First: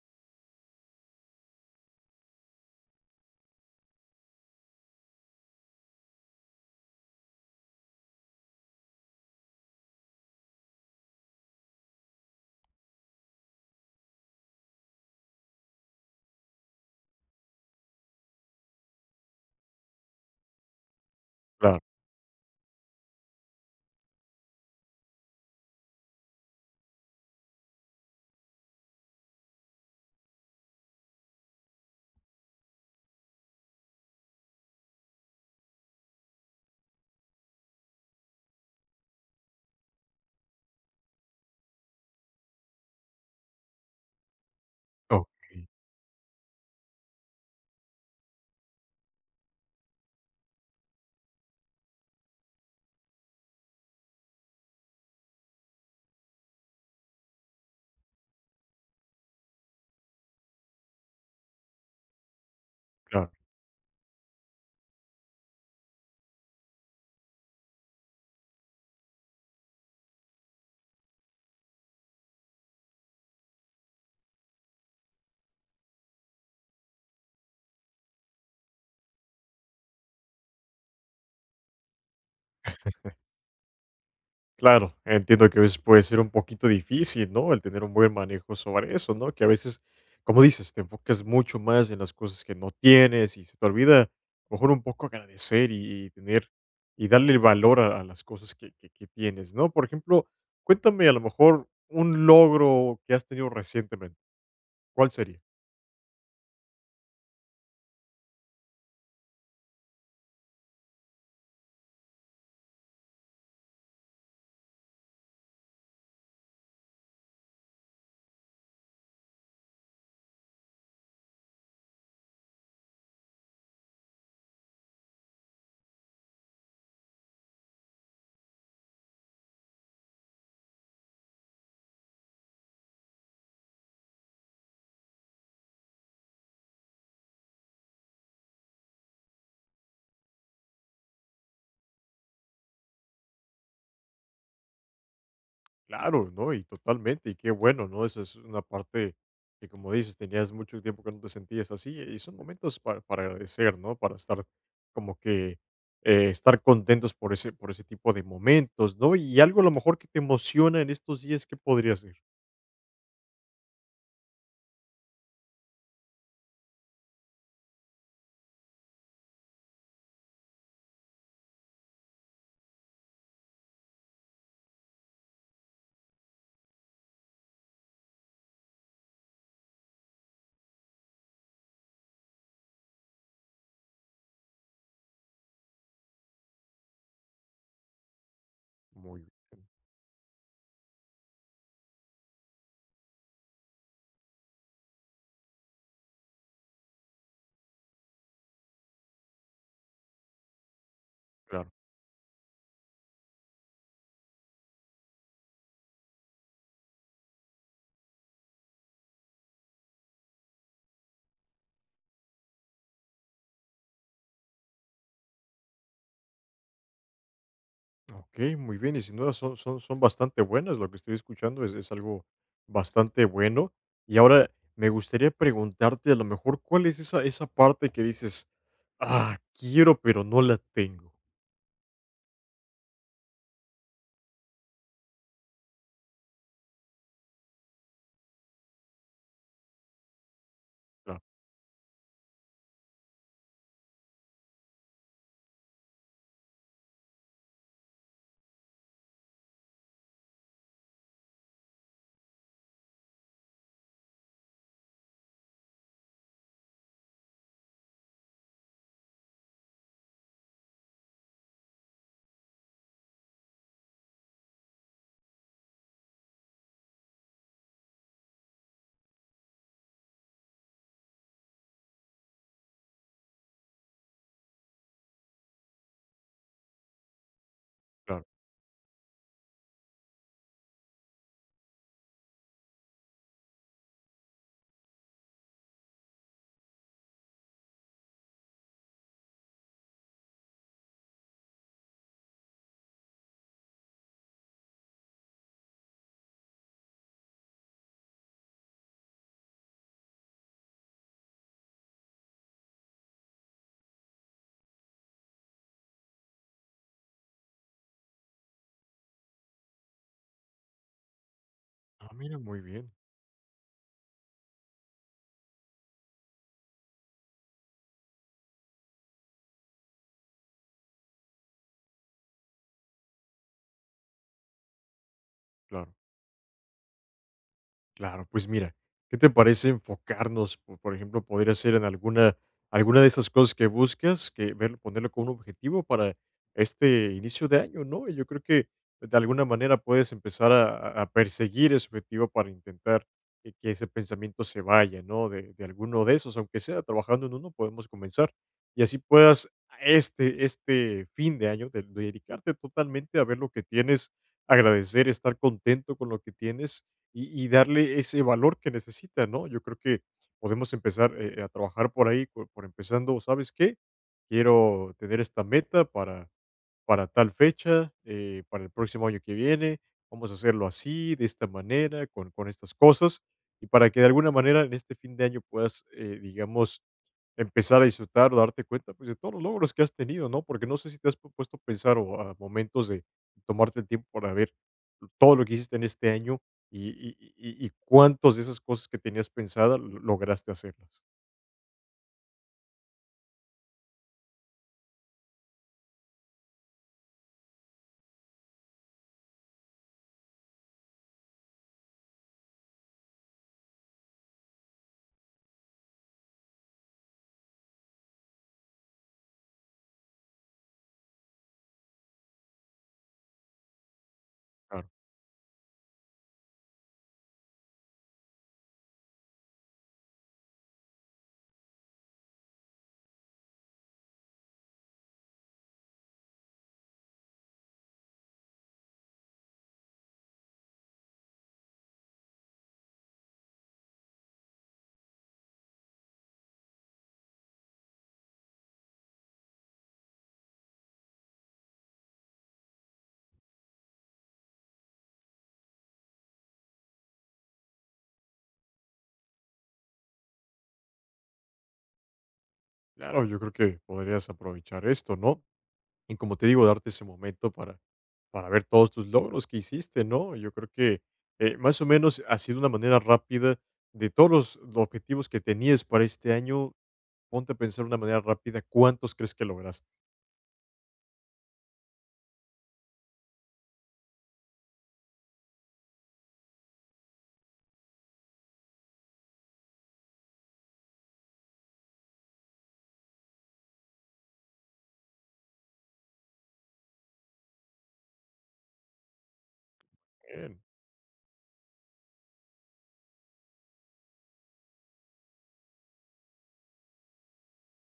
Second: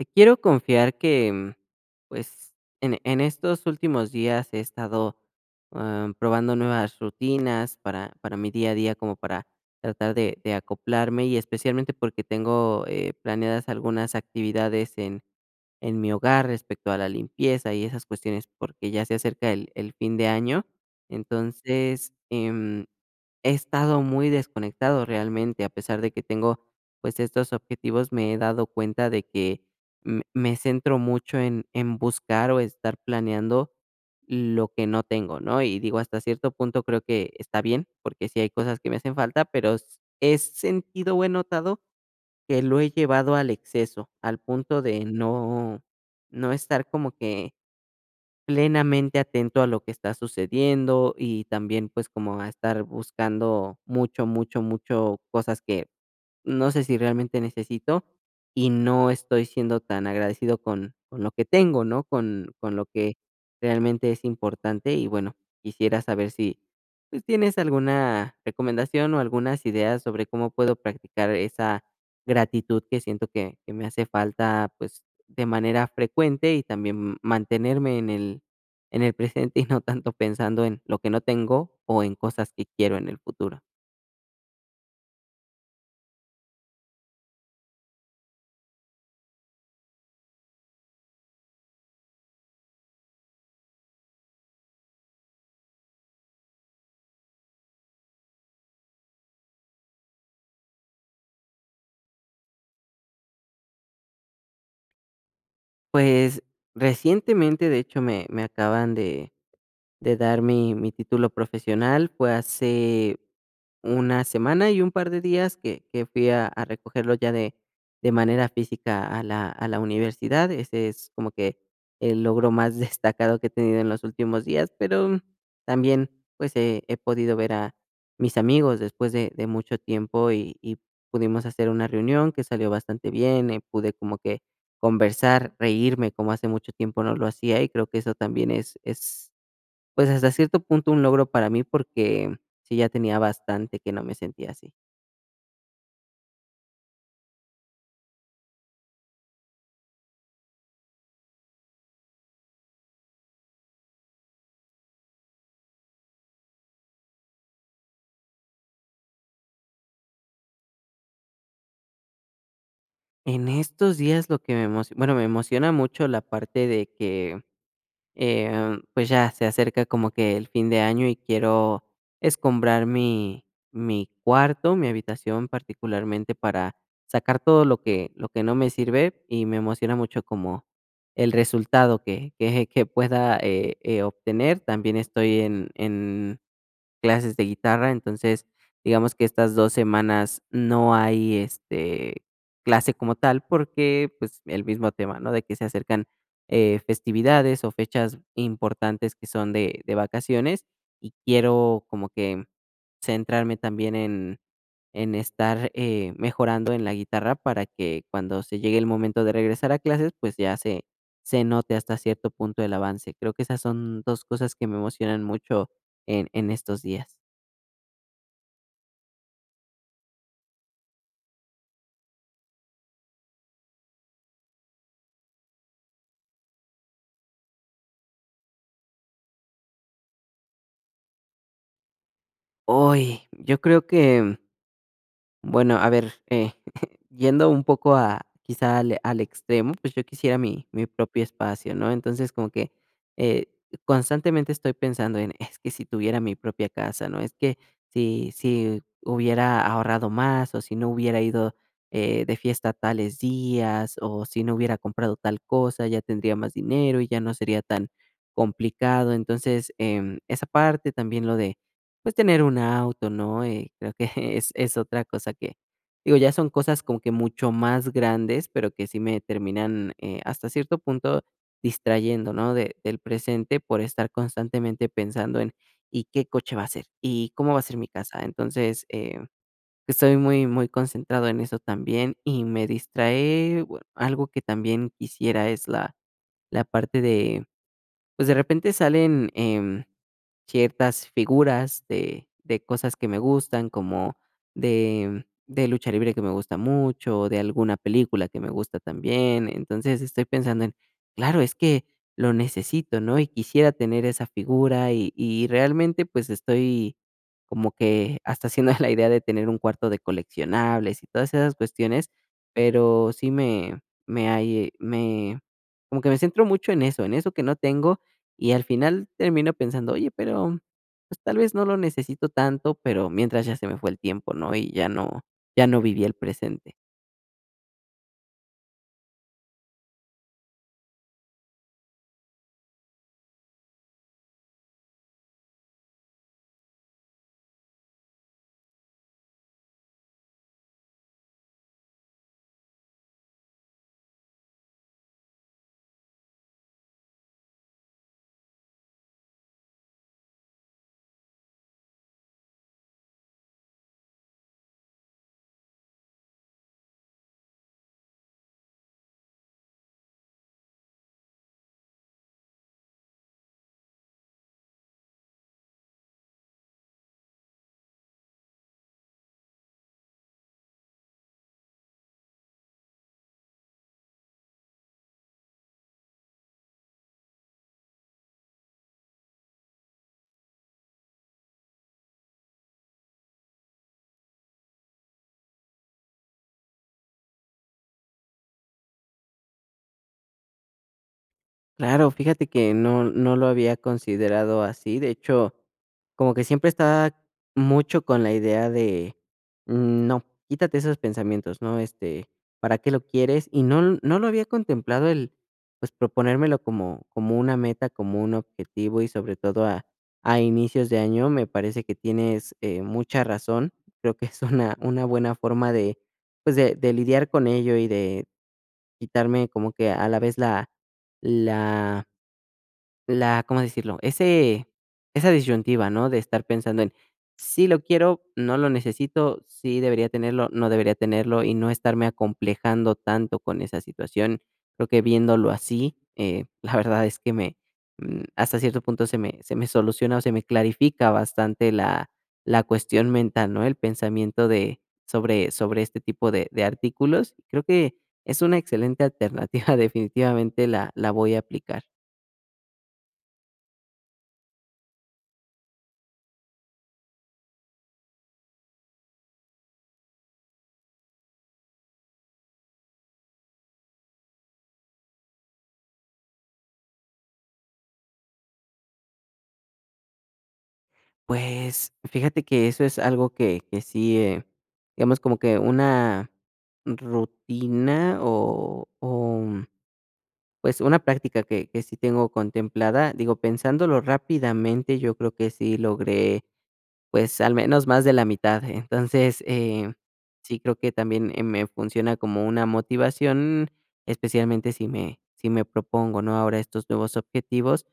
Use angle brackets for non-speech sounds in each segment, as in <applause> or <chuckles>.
Te quiero confiar que, mm, pues, en en estos últimos días he estado, am, probando nuevas rutinas para para mi día a día, como para tratar de de acoplarme, y especialmente porque tengo, eh, planeadas algunas actividades en en mi hogar respecto a la limpieza y esas cuestiones, porque ya se acerca el el fin de año. Claro. Entonces, em, he estado muy desconectado realmente. A pesar de que tengo, pues, estos objetivos, me he dado cuenta de que me me centro mucho en en buscar o estar planeando lo que no tengo, ¿no? Y, digo, hasta cierto punto, creo que está bien, porque sí hay cosas que me hacen falta, pero s he sentido o he notado que lo he llevado al exceso, al punto de Ah, okey. no no estar como que, plenamente atento a lo que está sucediendo y también, pues, como a estar buscando mucho, mucho, mucho cosas que, no sé, si realmente necesito, y no estoy siendo tan agradecido con con lo que tengo, ¿no?, con con lo que Claro. realmente es importante. Y bueno, quisiera saber si, pues, tienes alguna recomendación o algunas ideas sobre cómo puedo practicar esa gratitud que siento que que me hace falta, pues, de manera frecuente, y también, mm, mantenerme en el en el presente, y no tanto pensando en lo que no tengo o en cosas que quiero en <chuckles> el futuro. Claro. Entiendo que a veces puede ser un poquito difícil, ¿no?, el tener un buen manejo sobre eso, ¿no?, que a veces, como dices, te enfocas mucho más en las cosas que no tienes y se te olvida, a lo mejor un poco agradecer y y tener y darle el valor a a las cosas que que que tienes, ¿no? Por ejemplo, cuéntame, a lo mejor, un logro que has tenido recientemente, ¿cuál sería? Pues, recientemente, de hecho, me me acaban de de dar mi mi título profesional. Fue hace una semana y un par de días que que fui a a recogerlo ya de de manera física a la a la universidad. Ese es como que el logro más destacado que he tenido en los últimos días. Pero, mm, también, pues, he he podido ver a mis amigos después de de mucho tiempo, y y pudimos hacer una reunión que salió bastante bien, eh, pude como que conversar, reírme, como hace mucho tiempo no lo hacía, y creo que eso también es es, pues, hasta cierto punto un logro para mí porque sí, ya tenía bastante que no me sentía así. Claro, ¿no?, y totalmente, y qué bueno, ¿no?, eso es una parte que, como dices, tenías mucho tiempo que no te sentías así, y son momentos para para agradecer, ¿no?, para estar, como que, eh, estar contentos por ese por ese tipo de momentos, ¿no? Y, algo a lo mejor, que te emociona en estos días, ¿qué podría ser? En estos días lo que me emoci bueno, me emociona mucho la parte de que, em, pues, ya se acerca como que el fin de año, y quiero escombrar mi mi cuarto, mi habitación particularmente, para sacar todo lo que lo que no me sirve, y me emociona mucho como el resultado que que que pueda, eh eh, obtener. También estoy en en clases de guitarra, entonces, digamos Muy que estas bien. 2 semanas no hay, este, clase como tal porque, pues, el mismo tema, ¿no?, de que se acercan, eh, festividades o fechas importantes que son de de vacaciones, y Claro. quiero como que centrarme también en en estar, eh, mejorando en la guitarra para que cuando se llegue el momento de regresar a clases, pues, ya se se note hasta cierto punto el avance. Creo que esas son 2 cosas que me emocionan mucho en en estos días. Okey, muy bien, y sin duda son son son bastante buenas, lo que estoy escuchando es es algo, bastante bueno, y ahora me gustaría preguntarte, a lo mejor, ¿cuál es esa esa parte que dices: "¡Ah!, quiero pero, no la tengo?". ¡Oy!, yo creo que, mm bueno a ver, eh, <chuckles> yendo un poco a quizá al al extremo, pues, yo quisiera mi mi Claro. propio espacio, ¿no?, entonces, como que, eh, constantemente estoy pensando en, es que si tuviera mi propia casa, ¿no?, es que si si hubiera ahorrado más, o si no hubiera ido, eh, de fiesta tales días, o si no hubiera comprado tal cosa, ya tendría más dinero y ya no sería tan complicado. Entonces, em, esa parte también lo de, pues, tener un auto, ¿no?, eh, creo que <chuckles> es es otra cosa que, digo, ya son cosas como que mucho más grandes, pero que sí me terminan, eh, hasta cierto punto, distrayendo, ¿no?, de del presente por estar constantemente pensando en, ¿y qué coche va a ser?, ¿y cómo va a ser mi casa?, Claro. entonces, eh, estoy muy muy concentrado en eso también. Y, me distraé, algo que también quisiera es la la parte de, pues, de repente salen, em, ciertas figuras de de cosas que me gustan, como de, mm, de lucha libre que me gusta mucho, o de alguna película que me gusta también, entonces, estoy pensando en, claro es que lo necesito, ¿no?, y quisiera tener esa figura y y realmente, pues, estoy como que hasta haciendo <chuckles> la idea de tener un cuarto de coleccionables y todas esas cuestiones. Ah, mira, muy bien. Pero sí me me, ahí me, como que me centro mucho en eso en eso que no tengo, y al final termino pensando, oye, pero pues, tal vez no lo necesito tanto, pero mientras ya se me fue el tiempo, ¿no?, y ya no ya no Claro. viví el presente. Claro, pues, mira, ¿qué te parece enfocarnos, por por ejemplo, poder hacer en alguna alguna de esas cosas que buscas? Que ver ponerlo como un objetivo para este inicio de año, ¿no? Y, yo creo que de alguna manera puedes empezar a a perseguir ese objetivo para intentar que que ese pensamiento se vaya, ¿no?, de de alguno de esos, aunque sea trabajando en uno, podemos comenzar. Y así puedas a este este fin de año de dedicarte totalmente a ver lo que tienes, agradecer, estar contento con lo que tienes, y y darle ese valor que necesita, ¿no? Yo creo que podemos empezar, eh, a trabajar por ahí, por por empezando, ¿sabes qué? Quiero tener esta meta para para tal fecha, eh, para el próximo año que viene, vamos a hacerlo así, de esta manera, con con estas cosas, y para que de alguna manera, en este fin de año puedas, eh, digamos, empezar a disfrutar o darte cuenta, pues, de todos los logros que has tenido, ¿no? Porque, no sé, si te has pu puesto a pensar, o, a momentos de tomarte el tiempo para ver todo lo que hiciste en este año y y y y cuántos de esas cosas que tenías pensadas lograste hacerlas. Claro, fíjate que no no lo había considerado así, de hecho, como que siempre estaba mucho con la idea de: "No, quítate esos pensamientos", ¿no? Este, ¿para qué lo quieres? Y no no lo había contemplado el, pues, proponérmelo como como una meta, como un objetivo, y sobre todo a a inicios de año, me parece que tienes, eh, mucha razón. Creo que es una Claro. una buena forma de, pues, de de lidiar con ello y de quitarme como que a la vez la la la, ¿cómo decirlo? Ese esa disyuntiva, ¿no?, de estar pensando en, sí lo quiero, no lo necesito, sí debería tenerlo, no debería tenerlo y no estarme acomplejando tanto con esa situación. Creo que viéndolo así, eh, la verdad es que me, mm, hasta cierto punto se me se me soluciona o se me clarifica bastante la la cuestión mental, ¿no?, el pensamiento de sobre sobre este tipo de de artículos. Creo que es una excelente alternativa, definitivamente la la voy a aplicar. Claro, yo creo que podrías aprovechar esto, ¿no? Y, como te digo, darte ese momento para para ver todos tus logros que hiciste, ¿no? Yo creo que, eh más o menos, así de una manera rápida, de todos los objetivos que tenías para este año, ponte a pensar de una manera rápida, ¿cuántos crees que lograste? Pues fíjate que eso es algo que que sí eh, hemos, como que una rutina o o pues, una práctica que que sí tengo contemplada, digo, pensándolo rápidamente, yo creo que sí logré, pues, al menos más de la mitad. Entonces, eh, sí Bien. creo que también eh me funciona como una motivación, especialmente si me si me propongo, ¿no?, ahora estos nuevos objetivos,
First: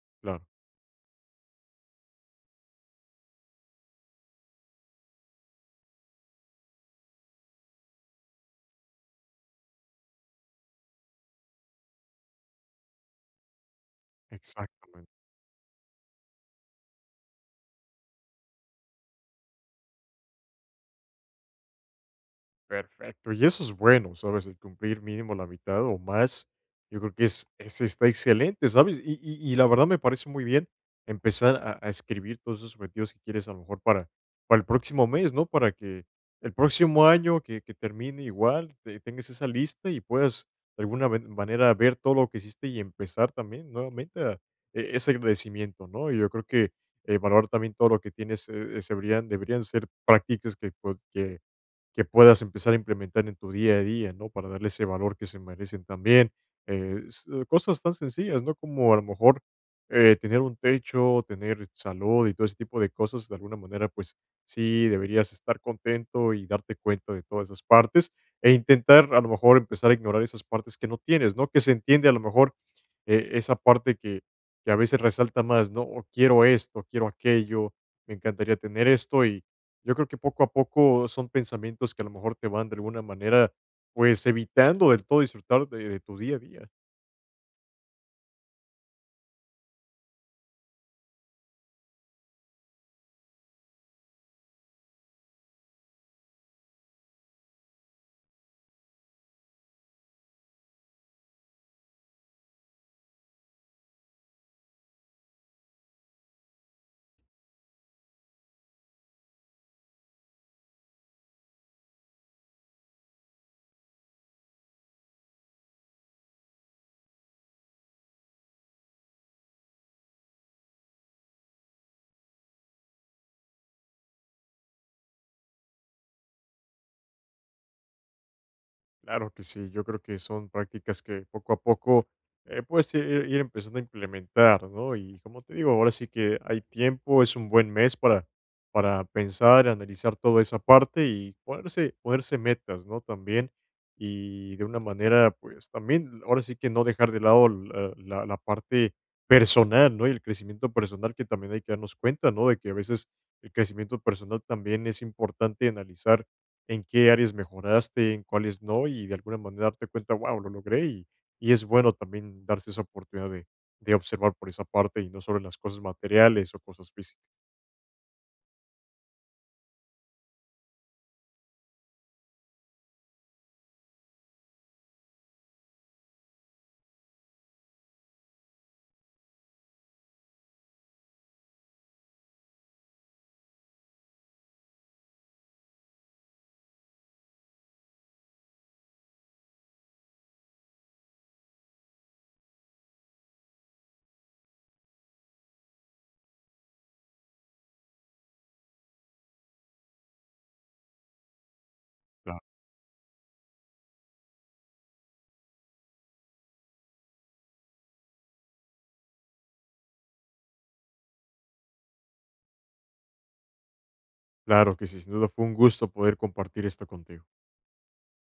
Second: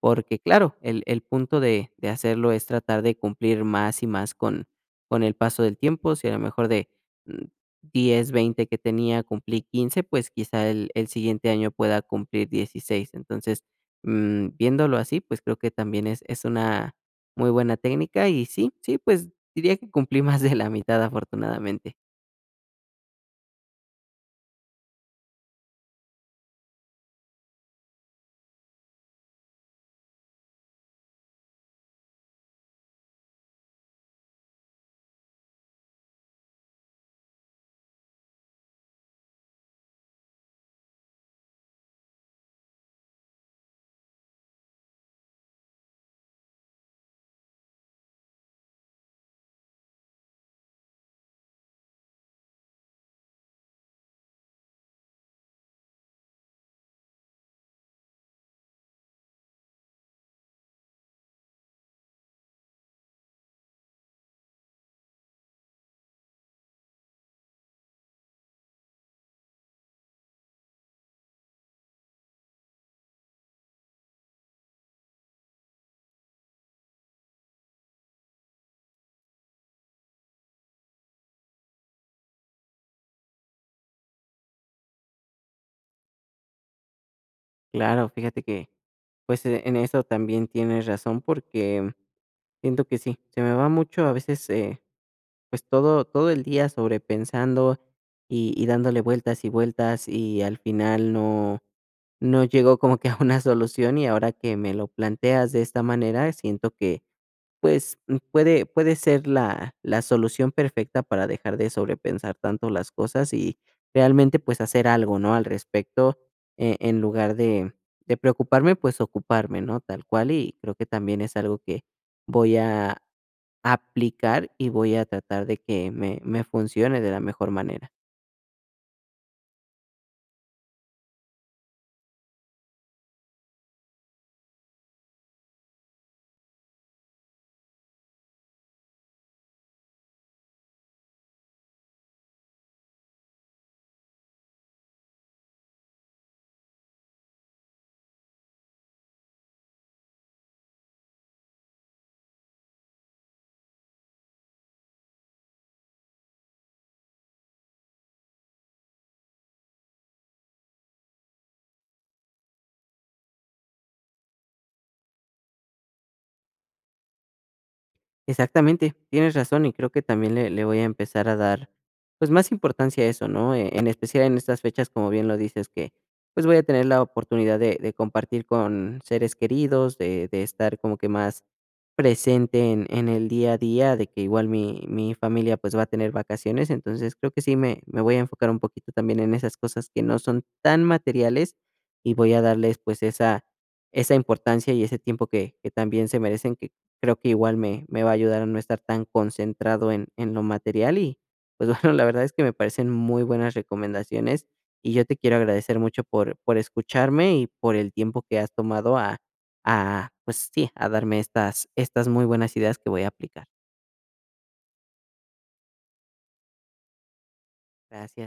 porque Claro. claro, el el punto de de hacerlo es tratar de cumplir más y más con con el paso del tiempo. Si a lo mejor de, mm, 10, 20 que tenía, cumplí 15, pues quizá el el siguiente año pueda cumplir 16. Entonces, mm, viéndolo Exactamente. así, pues creo que también es es una muy buena técnica, y sí, sí, pues diría que cumplí más de la mitad afortunadamente. Perfecto, y eso es bueno, ¿sabes? El cumplir mínimo la mitad o más, yo creo que es es- está excelente, ¿sabes? Y y y la verdad me parece muy bien empezar a a escribir todos esos objetivos que quieres a lo mejor para para el próximo mes, ¿no? Para que el próximo año que que termine igual, te tengas esa lista y puedas, de alguna ven manera, ver todo lo que hiciste y empezar también nuevamente ah, e ese agradecimiento, ¿no? Y yo creo que, eh, valorar también todo lo que tienes, eh, se deberían deberían ser prácticas que pued que que puedas empezar a implementar en tu día a día, ¿no? Para darle ese valor que se merecen también. Eh, s cosas tan sencillas, ¿no?, como a lo mejor, eh, tener un techo, tener salud y todo ese tipo de cosas, de alguna manera, pues, sí deberías estar contento y darte cuenta de todas esas partes, eh, intentar, a lo mejor, empezar a ignorar esas partes que no tienes, ¿no? Que se entiende, a lo mejor, eh, esa parte que que a veces resalta más, ¿no? O quiero esto, o quiero aquello, me encantaría tener esto, y yo creo que, poco a poco, son pensamientos que, a lo mejor, te van, de alguna manera, pues, evitando del todo disfrutar de de tu día a día. Claro, fíjate que, pues, e en eso también tienes razón, porque, mm, siento que sí. Se me va mucho, a veces, eh, pues todo todo el día sobrepensando y y dándole vueltas y vueltas, y al final no no llego como que a <chuckles> una solución, y ahora que me lo planteas de esta manera, siento que, pues, puede puede ser la la solución perfecta para dejar de sobrepensar tanto las cosas y realmente, pues, hacer algo, ¿no?, al respecto, eh, en lugar de de preocuparme, pues, ocuparme, ¿no?, tal cual, y creo que también es algo que voy a aplicar, y voy a tratar de que me me funcione de la mejor manera. Claro que sí, yo creo que son prácticas que poco a poco, eh, puedes ir ir empezando a implementar, ¿no? Y, como te digo, ahora sí que hay tiempo, es un buen mes para para pensar, analizar toda esa parte, y ponerse ponerse metas, ¿no?, también. Y, de una manera, pues también, ahora sí que no dejar de lado, ah, la la parte personal, ¿no?, y el crecimiento personal que también hay que darnos cuenta, ¿no?, de que, a veces, el crecimiento personal también es importante, analizar en qué áreas mejoraste, en cuáles no, y de alguna manera darte cuenta, guau, lo logré. Y y es bueno también darse esa oportunidad de de observar por esa parte, y no sobre las cosas materiales o cosas físi Exactamente, tienes razón. Y, creo que también le le voy a empezar a dar, pues, más importancia a eso, ¿no?, eh, en especial en estas fechas, como bien lo dices, que, pues, voy a tener la oportunidad de de compartir con seres queridos, de de estar como que más presente en en el día a día, de que igual mi mi familia, pues, va a tener vacaciones, entonces, creo que sí me me voy a enfocar un poquito también en esas cosas que no son tan materiales, y voy a darles, pues, esa esa importancia y ese tiempo que que también se merecen, que creo que igual me me va a ayudar a no estar tan concentrado en en lo material. Y, pues bueno, la verdad es Claro. que me parecen muy buenas recomendaciones, y yo te quiero agradecer mucho por por escucharme y por el tiempo que has tomado a a, pues sí, a darme estas estas muy buenas ideas que voy a aplicar. Claro que sí, sin duda, fue un gusto poder compartir esto contigo. Gracia